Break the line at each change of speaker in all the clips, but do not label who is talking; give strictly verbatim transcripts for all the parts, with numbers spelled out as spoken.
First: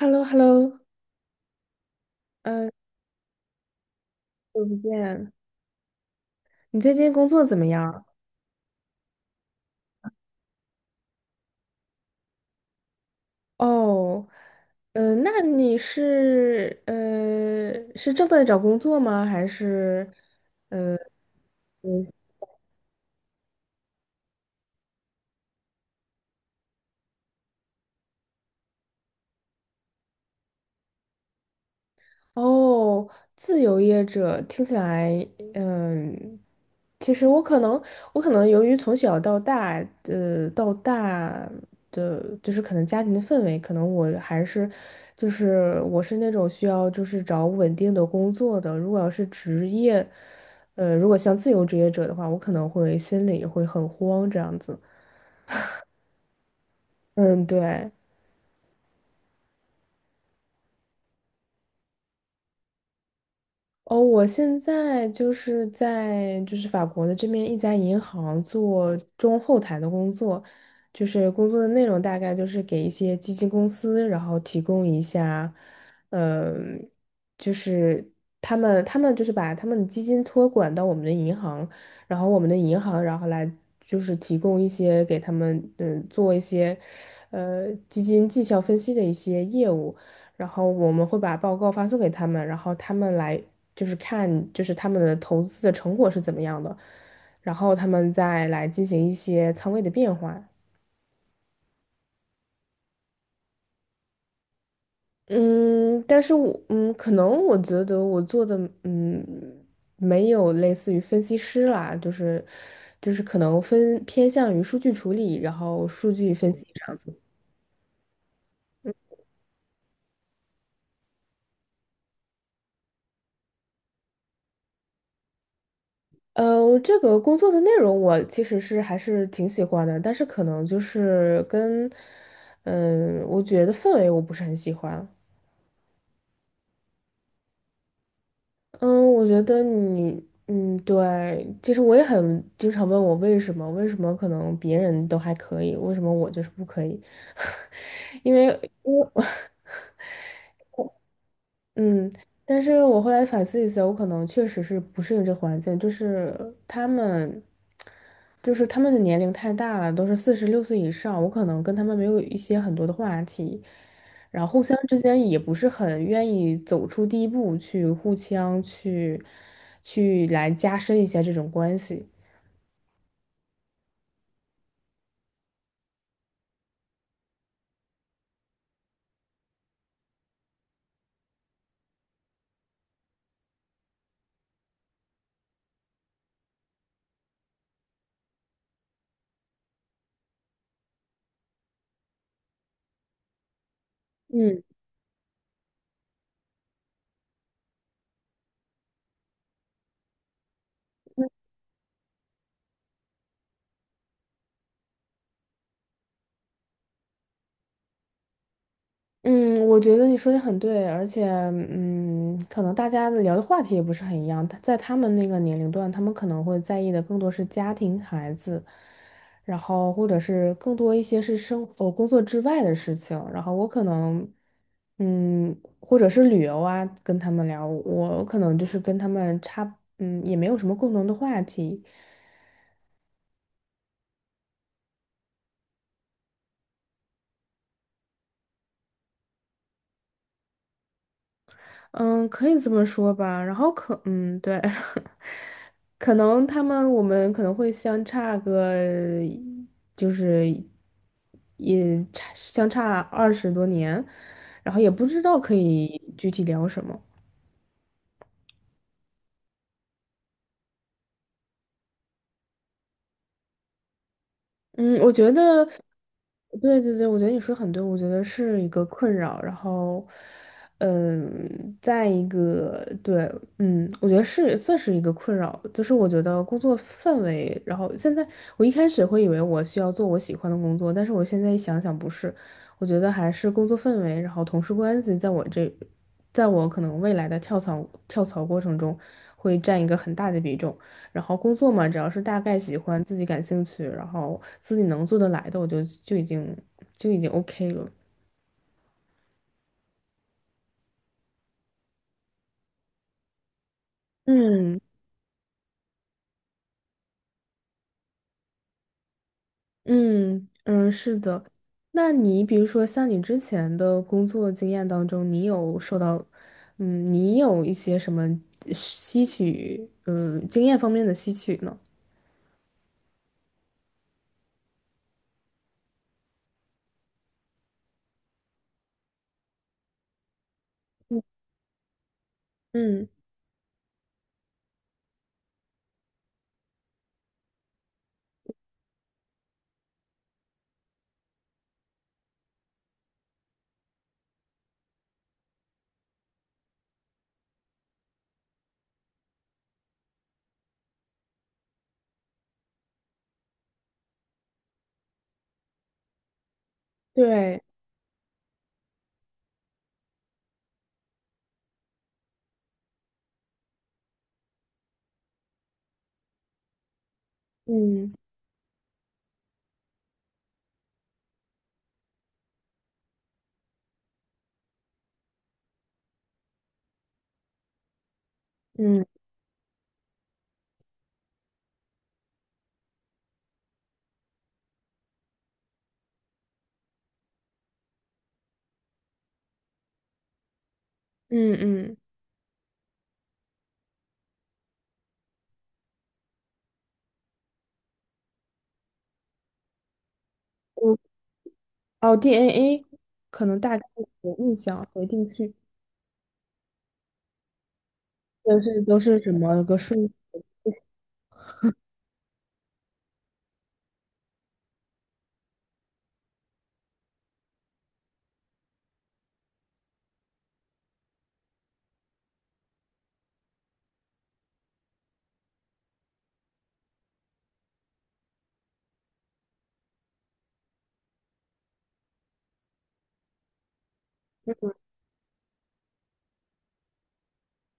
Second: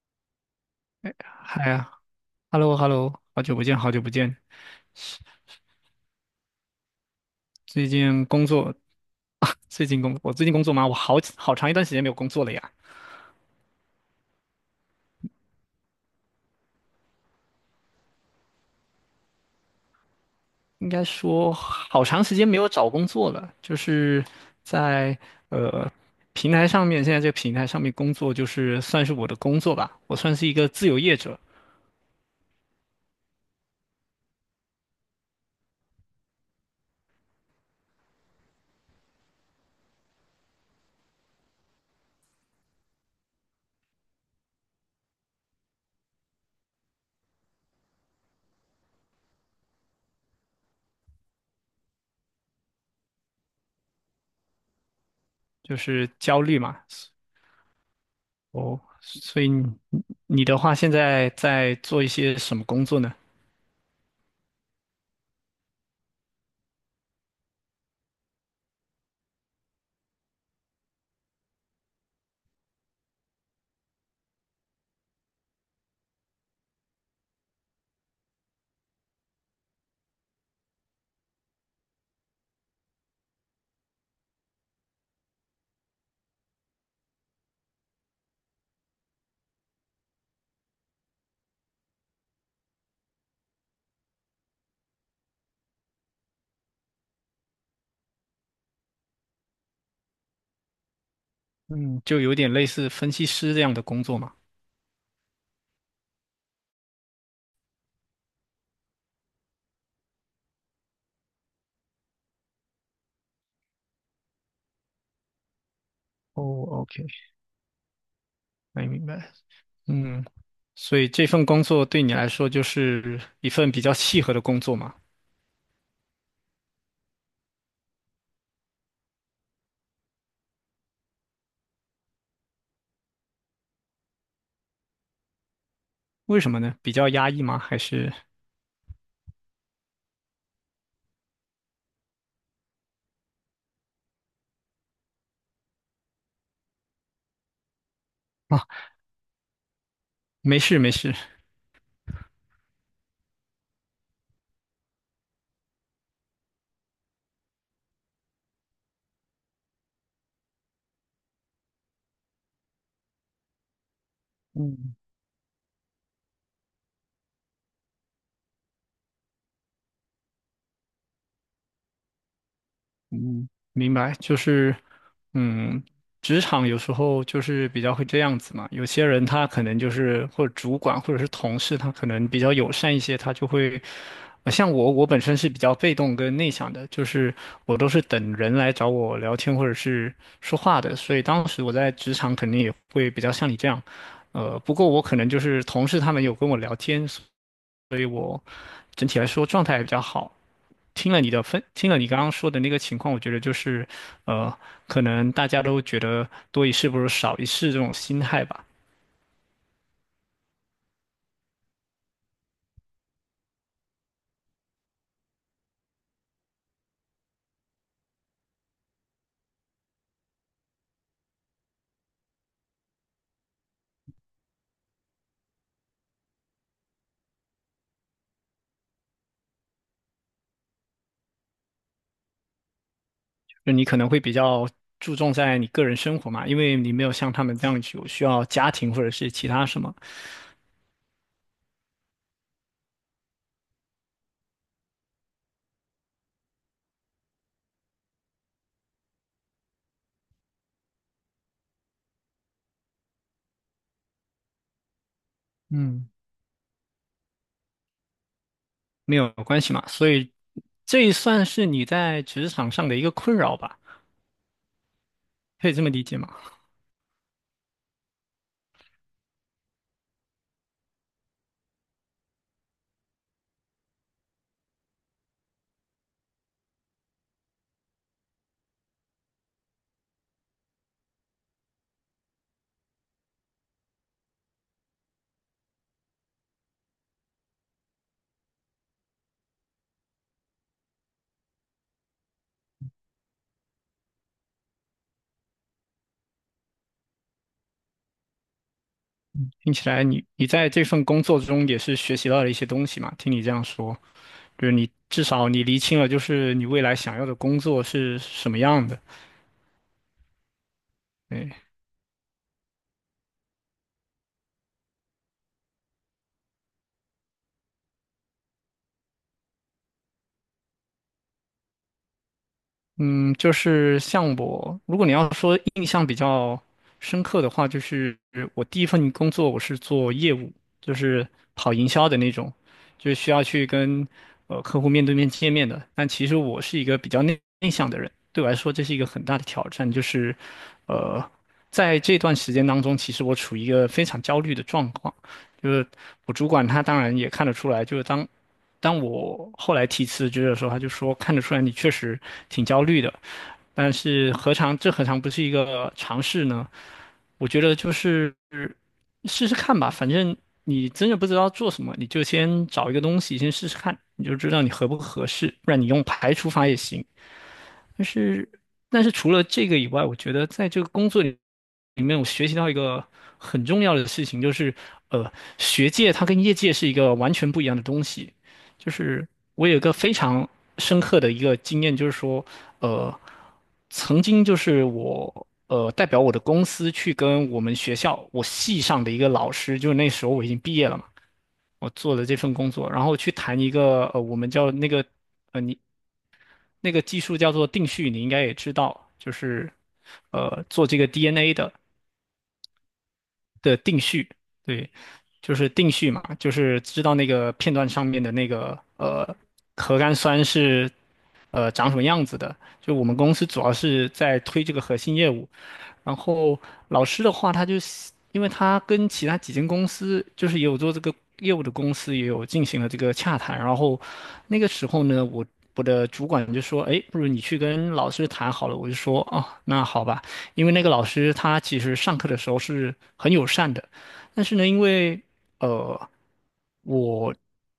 h e l l o h e l l o。
嗨呀
嗯，
，hello，hello，好久不见，好久不见。
久不见。你最近工作怎么
最
样？
近工作，啊最近工，我最近工作忙，我好好长一段时间没有工作了呀。
哦。呃，那你是呃是正在找工作吗？还是？
应该说，好长时间没有找工作了，就是在平台上面，现在这个平台上面工作，就是算是我的工作吧。我算是一个自由业者，
哦，自由业者听起来。嗯，其实我可能，我可能由于从小到大，呃，到大的就是可能家庭的氛围，可能我还是，就是我是那种需要就是找稳定的工作的。如果要是职业，呃，如果像自由职业者的话，我可能会心里会很慌这样子。
就是焦虑嘛。
嗯，对。
哦，所以你你的话，现在在做一些什么工作呢？
哦，我现在就是在就是法国的这边一家银行做中后台的工作，就是工作的内容大概就是给一些基金公司，然后提供一下，嗯，就是他们他们就是把他们的基金托管到我们的银行，然后我们的银行然后来就是提供一些给他们嗯做一些，呃基金绩效分析的一些业务。然后我们会把报告发送给他们，然后他们来就是看就是他们的投资的成果是怎么样的，然后他们再来进行一些仓位的变化。
嗯，就有点类似分析师这样的工作嘛。
嗯，但是我嗯，可能我觉得我做的嗯，没有类似于分析师啦，就是就是可能分偏向于数据处理，然后数据
哦
分析这样
，OK，
子。
没明白。嗯，所以这份工作对你来说就是一份比较契合的工作嘛？
呃，这个工作的内容我其实是还是挺喜欢的，但是可能就是跟，嗯，我觉得氛围我不是很喜欢。
为什么呢？比较压抑吗？还是
嗯，我觉得你，嗯，对，其实我也很经常问我为什么，为什么可能别人都还可以，为什么我就是不可以？因为，
啊，
因为
没事没事，
嗯，但是我后来反思一下，我可能确实是不适应这环境，就是他们，就是他们的年龄太大了，都是四十六岁以上，我可能跟他们没有一些很多的话题，然后互相之间也不是很愿意走出第一步去互相去去来加深一下这种关系。
嗯，明白，就是，嗯，职场有时候就是比较会这样子嘛。有些人他可能就是，或者主管或者是同事，他可能比较友善一些，他就会，呃像我，我本身是比较被动跟内向的，就是我都是等人来找我聊天或者是说话的，所以当时我在职场肯定也会比较像你这样，呃，
嗯。
不过我可能就是同事他们有跟我聊天，整体来说状态也比较好。听了你的分，听了你刚刚说的那个情况，我觉得就是，呃，可能大家都觉得多一事不如少一事这种心态吧。
嗯，我觉得你说的很对，而且，嗯，可能大家聊的话题也不是很一样。他在他们那个年龄段，他们可能会在意的更多是家庭、孩子，然后或者是更多一些是生活、工作之外的事情。然后我可能，嗯，或者是旅游啊，跟他们聊，我可能就是跟他们差，嗯，也没有什么共同的话题。
就你可能会比较注重在你个人生活嘛，因为你没有像他们这样有需要家庭或者是其他什么，
嗯，可以这么说吧。然后可，嗯，对。可能他们我们可能会相差个，就是也差相差二十多年，然后也不知道可以
嗯
具体聊什么。
没有关系嘛。所以这也算是你在职场上的一个困扰吧，
嗯，我觉得，
可以这么理解吗？
对对对，我觉得你说得很对，我觉得是一个困扰。然后，嗯，再一个，对，嗯，我觉得是算是一个困扰，就是我觉得工作氛围。然后现在我一开始会以为我需要做我喜欢的工作，但是我现在一想想不是，我觉得还是工作氛围，然后同事关系，在我这，在我可能未来的跳槽跳槽过程中会占一个很大的比重。然后工作嘛，只要是大概喜欢、自己感兴趣，然后自己能做得来的，我就就已经就已经 OK 了。
听起来你你在这份工作中也是学习到了一些东西嘛，听你这样说。就是
嗯
你至少你厘清了，就是你未来想要的工作是什么样的。
嗯嗯，是的。
对，
那你比如说像你之前的工作经验当中，你有受到，嗯，你有一些什么呃吸取，嗯，经验方面的吸取呢？
嗯，就是像我，如果你要说印象比较深刻的话，就是我第一份工作我是做业务，就
嗯
是跑营销的那种，
嗯，
就是需要去跟呃客户面对面见面的。但其实我是一个比较内内向的人，对我来说这是一个很大的挑战，就是呃。在这段时间当中，其实我处于一个非常焦虑的状况，就是我主管他当然也看得出来，就是当当我后来提辞职的时候，他就说看得出来你确实挺焦虑的，但是何尝这何尝不是一个尝试呢？我觉
对，
得就是试试看吧，反正你真的不知道做什么，你就先找一个东西先试试看，你就知道你合不合适，不然你用排除法也行。但
嗯
是，但是除了这个以外，我觉得在这个工作里里面，我学习到一个很重要的事情，就是呃，学界它跟业界是一个完全不一样的东西。就
嗯
是我有一个非常深刻的一个经验，就是说，呃，曾经就是我呃代表我的公司去跟我们学校我系上的一个老师，就是那时候我已经毕业了嘛，
嗯
我
嗯，
做了这份工作，然后去谈一个呃我们叫那个那个技术叫做定序，你应该也知道，就是呃做
我
这个 D N A 的。
哦，D N A 可能
的
大概
定序，
有印象，
对，
回定去。
就是定序嘛，就是知道那个片段上面的那
就
个
是都是什
呃
么个
核
顺？
苷酸是呃长什么样子的。就我们公司主要是在推这个核心业务，然后老师的话，他就是因为他跟其他几间公司，就是也有做这个业务的公司也有进行了这个洽谈，然后那个时候呢，我我的主管就说，哎，不如你去跟老师谈好了，我就说，哦，那好吧。因为那个老师他其实上课的时候是很友善的，但是呢，因为呃我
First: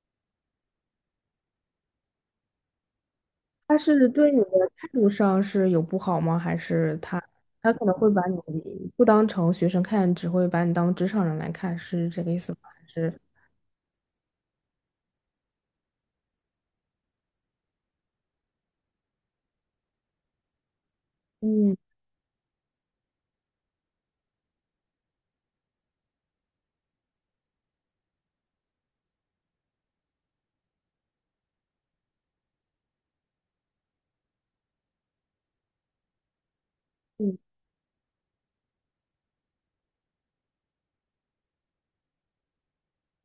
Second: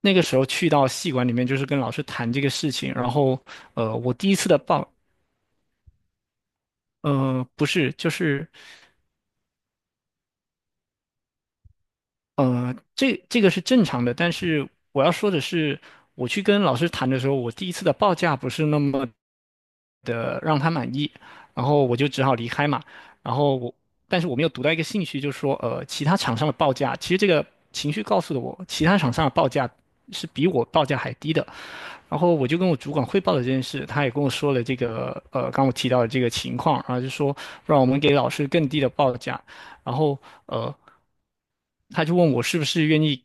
那个时候去到系馆里面，就是跟老师谈这个事情，然后
他
呃
是
我第
对
一
你
次的
的
报
态度上是有不好吗？还是他
呃不
他可
是
能
就
会把你
是
不当成学生看，只会把你当职场人来看，是这个意思吗？
呃
还是
这这个是正常的，但是我要说的是，我去跟老师谈的时候，我第一次的报价不是那么的让他满意，然
嗯
后我就只好离开嘛。然后我，但是我没有读到一个信息，就是说，呃，其他厂商的报价，其实这个情绪告诉了我，其他厂商的报价是比我报价还低的。然后我就跟我主管汇报了这件事，他也跟我说了这个，呃，刚我提到的这个情况，然后就说，
嗯，
让我们给老师更低的报价。然后呃，他就问我是不是愿意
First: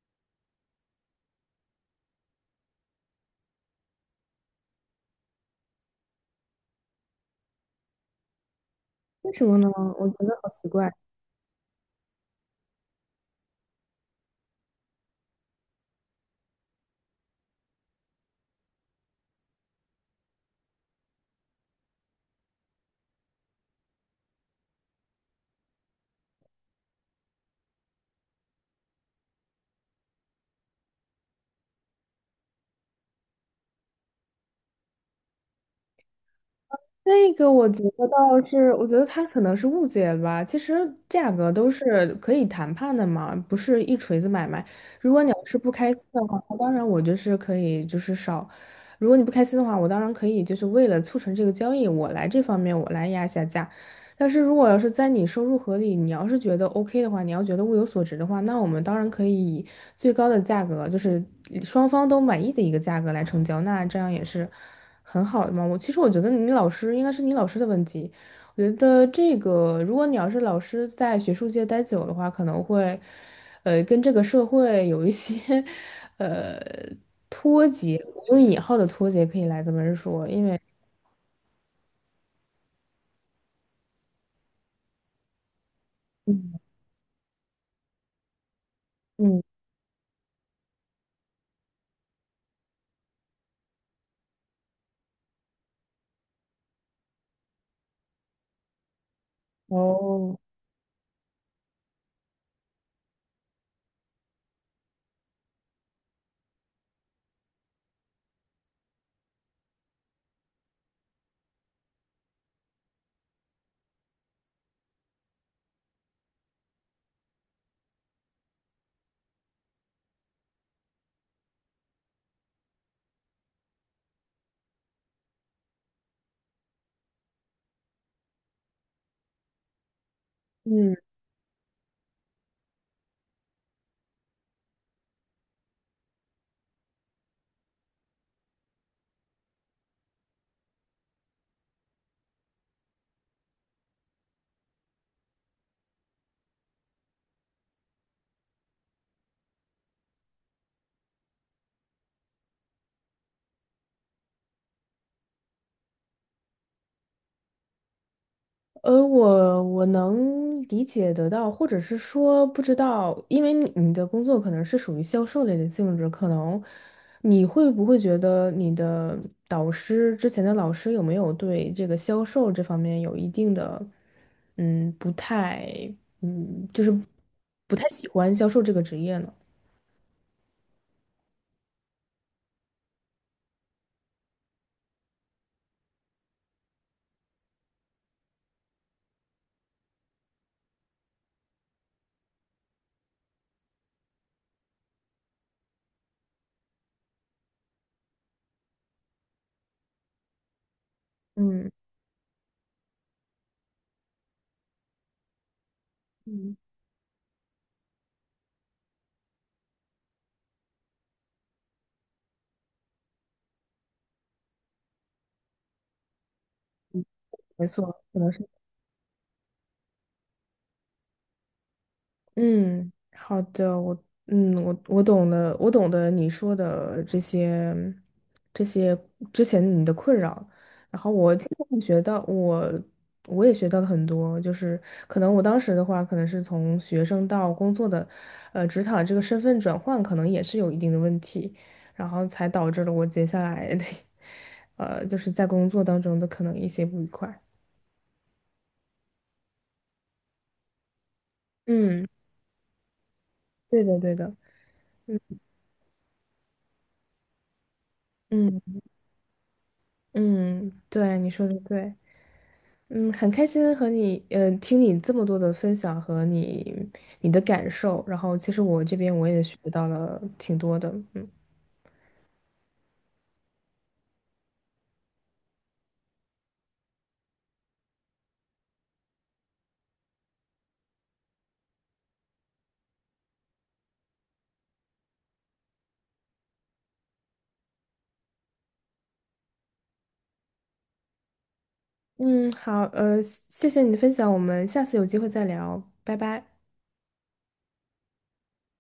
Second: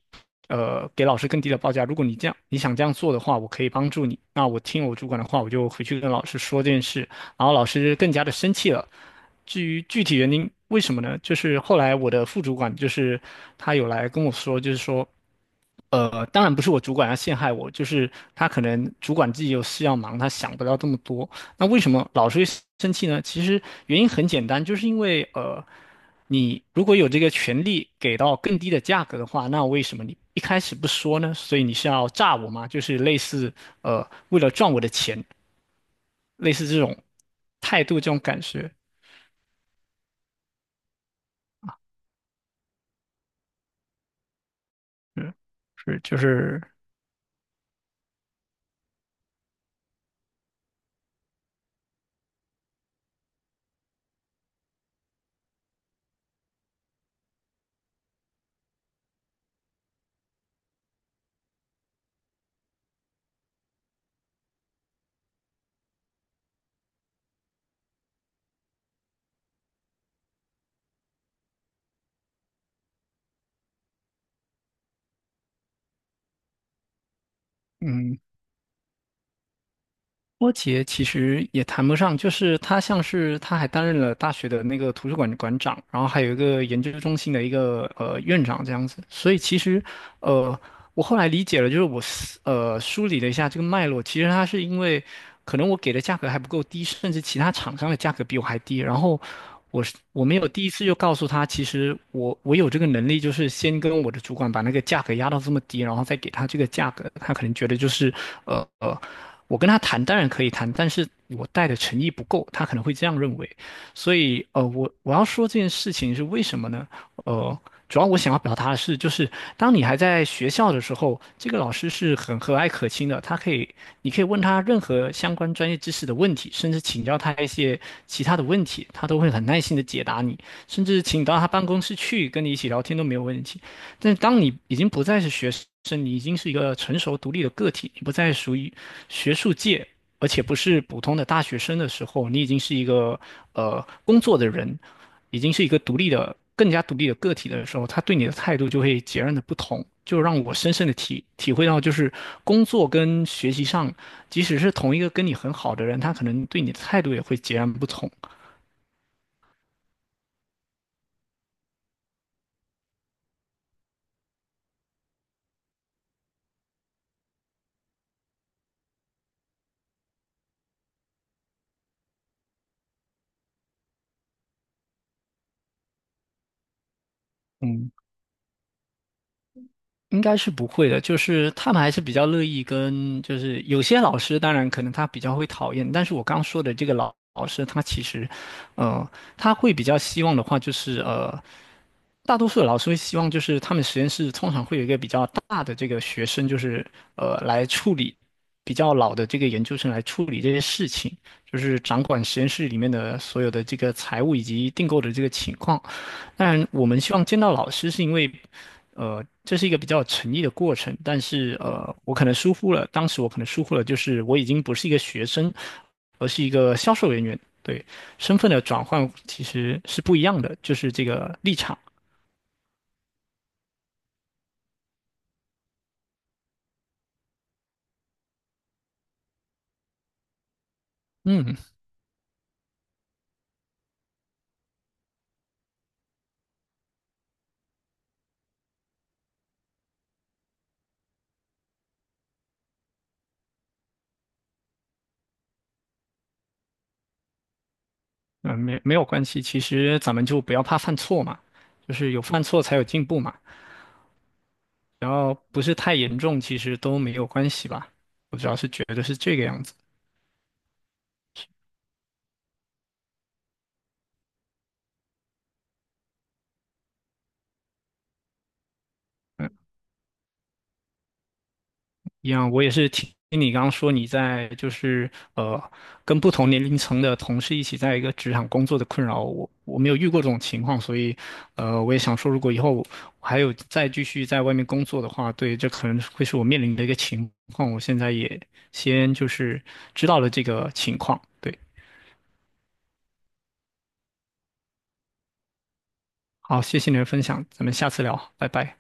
呃给老师更低的报价。如果你这样你想这样做的话，我可以帮助你。那我听我主管的话，我就回去跟老师说这件事，然后老师更加的生气了。
为什么
至
呢？
于具
我觉
体原
得好
因，
奇
为
怪。
什么呢？就是后来我的副主管就是他有来跟我说，就是说。呃，当然不是我主管要陷害我，就是他可能主管自己有事要忙，他想不到这么多。那为什么老是会生气呢？其实原因很简单，就是因为呃，你如果有这个权利给到更低的价格的话，那为什么你一开始不说呢？所以你是要诈我吗？就是类似呃，为了赚我的钱，类似这种
这个我觉
态度，这
得
种感
倒是，
觉，
我觉得他可能是误解了吧。其实价格都是可以谈判的嘛，不是一锤子买卖。如果你
嗯，
要是不开
是
心
就
的话，那
是
当然我就是可以就是少。如果你不开心的话，我当然可以就是为了促成这个交易，我来这方面我来压一下价。但是如果要是在你收入合理，你要是觉得 OK 的话，你要觉得物有所值的话，那我们当然可以以最高的价格，就是双方都满意的一个价格来成交，那这样也是很好的嘛。我其实我觉得你老师应该是你老师的问题，我觉得这个如果你要是老师在学术界待久的话，可能会呃跟这个社会有一些 呃脱节，
嗯。
我用引号的脱节可以来这么说，因
波
为
杰其实也谈不上，就是他像是他还担任了大学的那个图书馆馆长，然后还有一个研究中心的一个呃院长这样子。所以
嗯。
其实，呃，我后来理解了，就是我思呃梳理了一下这个脉络，其实他是因为可能我给的价格还不够低，甚至其他厂商的价格比我还低，然后我是我没
哦，
有第一次就告诉他，其实我我有这个能力，就是先跟我的主管把那个价格压到这么低，然后再给他这个价格，他可能觉得就是呃呃，我跟他谈当然可以谈，但是我带的诚意不够，他可能会这样认为。所以呃，我我要说这件事情是为什么呢？呃，主要我想要表达的是，就是当你还在学校的时候，这个老师是很和蔼可亲的，他可以，你可以问他任何相关专业知识的问题，甚至请教他一些其他的问题，他都会很耐心的解答你，甚
嗯。
至请你到他办公室去跟你一起聊天都没有问题。但当你已经不再是学生，你已经是一个成熟独立的个体，你不再属于学术界，而且不是普通的大学生的时候，你已经是一个呃工作的人，已经是一个独立的、更加独立的个体的时候，他对你的态度就会截然的不同。就让我深深的体体会到，就是工作跟学习上，即使是同一个跟你很好的人，他可能对你的态度也会截然不同。
呃，我我能理解得到，或者是说不知道，因为你你的工作可能是属于销售类的性质，可能你会不会觉得你的导师之前的老师有没有对这个销售这方面有一定的，嗯，不太，嗯，就是不太
嗯。
喜欢销售这个职业呢？
应该是不会的，就是他们还是比较乐意跟，就是有些老师，当然可能他比较会讨厌，但是我刚说的这个老老师，他其实，呃，他会比较希望的话，就是呃，大多数的老师会希望，就是他们实验室通常会有一个比较大的这个学生，就是呃，来处理比较老的这个研究生来处理这些事情，就
嗯
是掌管实验室里面的所有的这个财务以及订购的这个情况。当
嗯。
然，我们希望见到老师，是因为，呃，这是一个比较有诚意的过程。但是，呃，我可能疏忽了，当时我可能疏忽了，就是我已经不是一个学生，而是一个销售人员。
没
对，
错，可能
身
是。
份的转换其实是不一样的，就是这个立场。
嗯，好的，我嗯，我我懂了，我懂得你说的这些这些之前你的困扰，然后我今
嗯，
天学到我我也学到了很多，就是可能我当时的话，可能是从学生到工作的，呃，职场这个身份转换，可能也是有一定的问题，然后才导致了我接下来的，呃，就是在工作当中的可能一些不愉快。
呃，没没有关系，其实咱们就不要怕犯错嘛，就
嗯，
是有犯错才有进步嘛。
对的，对的，
然后不是太严重，其实都没有关系吧。我主要是
嗯
觉得是这个样子。
嗯，对，你说的对。嗯，很开心和你，呃，听你这么多的分享和你你的感受，然后其实我这边我也学
嗯
到了挺多的，嗯
一样，我也是听听你刚刚说你在就是呃跟不同年龄层的同事一起在一个职场工作的困扰，我我没有遇过这种情况，所以呃我也想说，如果以后我还有再继续在外面工作的话，对，这可能会是我面临的一个情况，我现在也先就是知道了这个情况，对，
嗯，好，呃，谢谢你的分享，我们下次有机会再聊，拜拜。
好，谢谢你的分享，咱们下次聊，拜拜。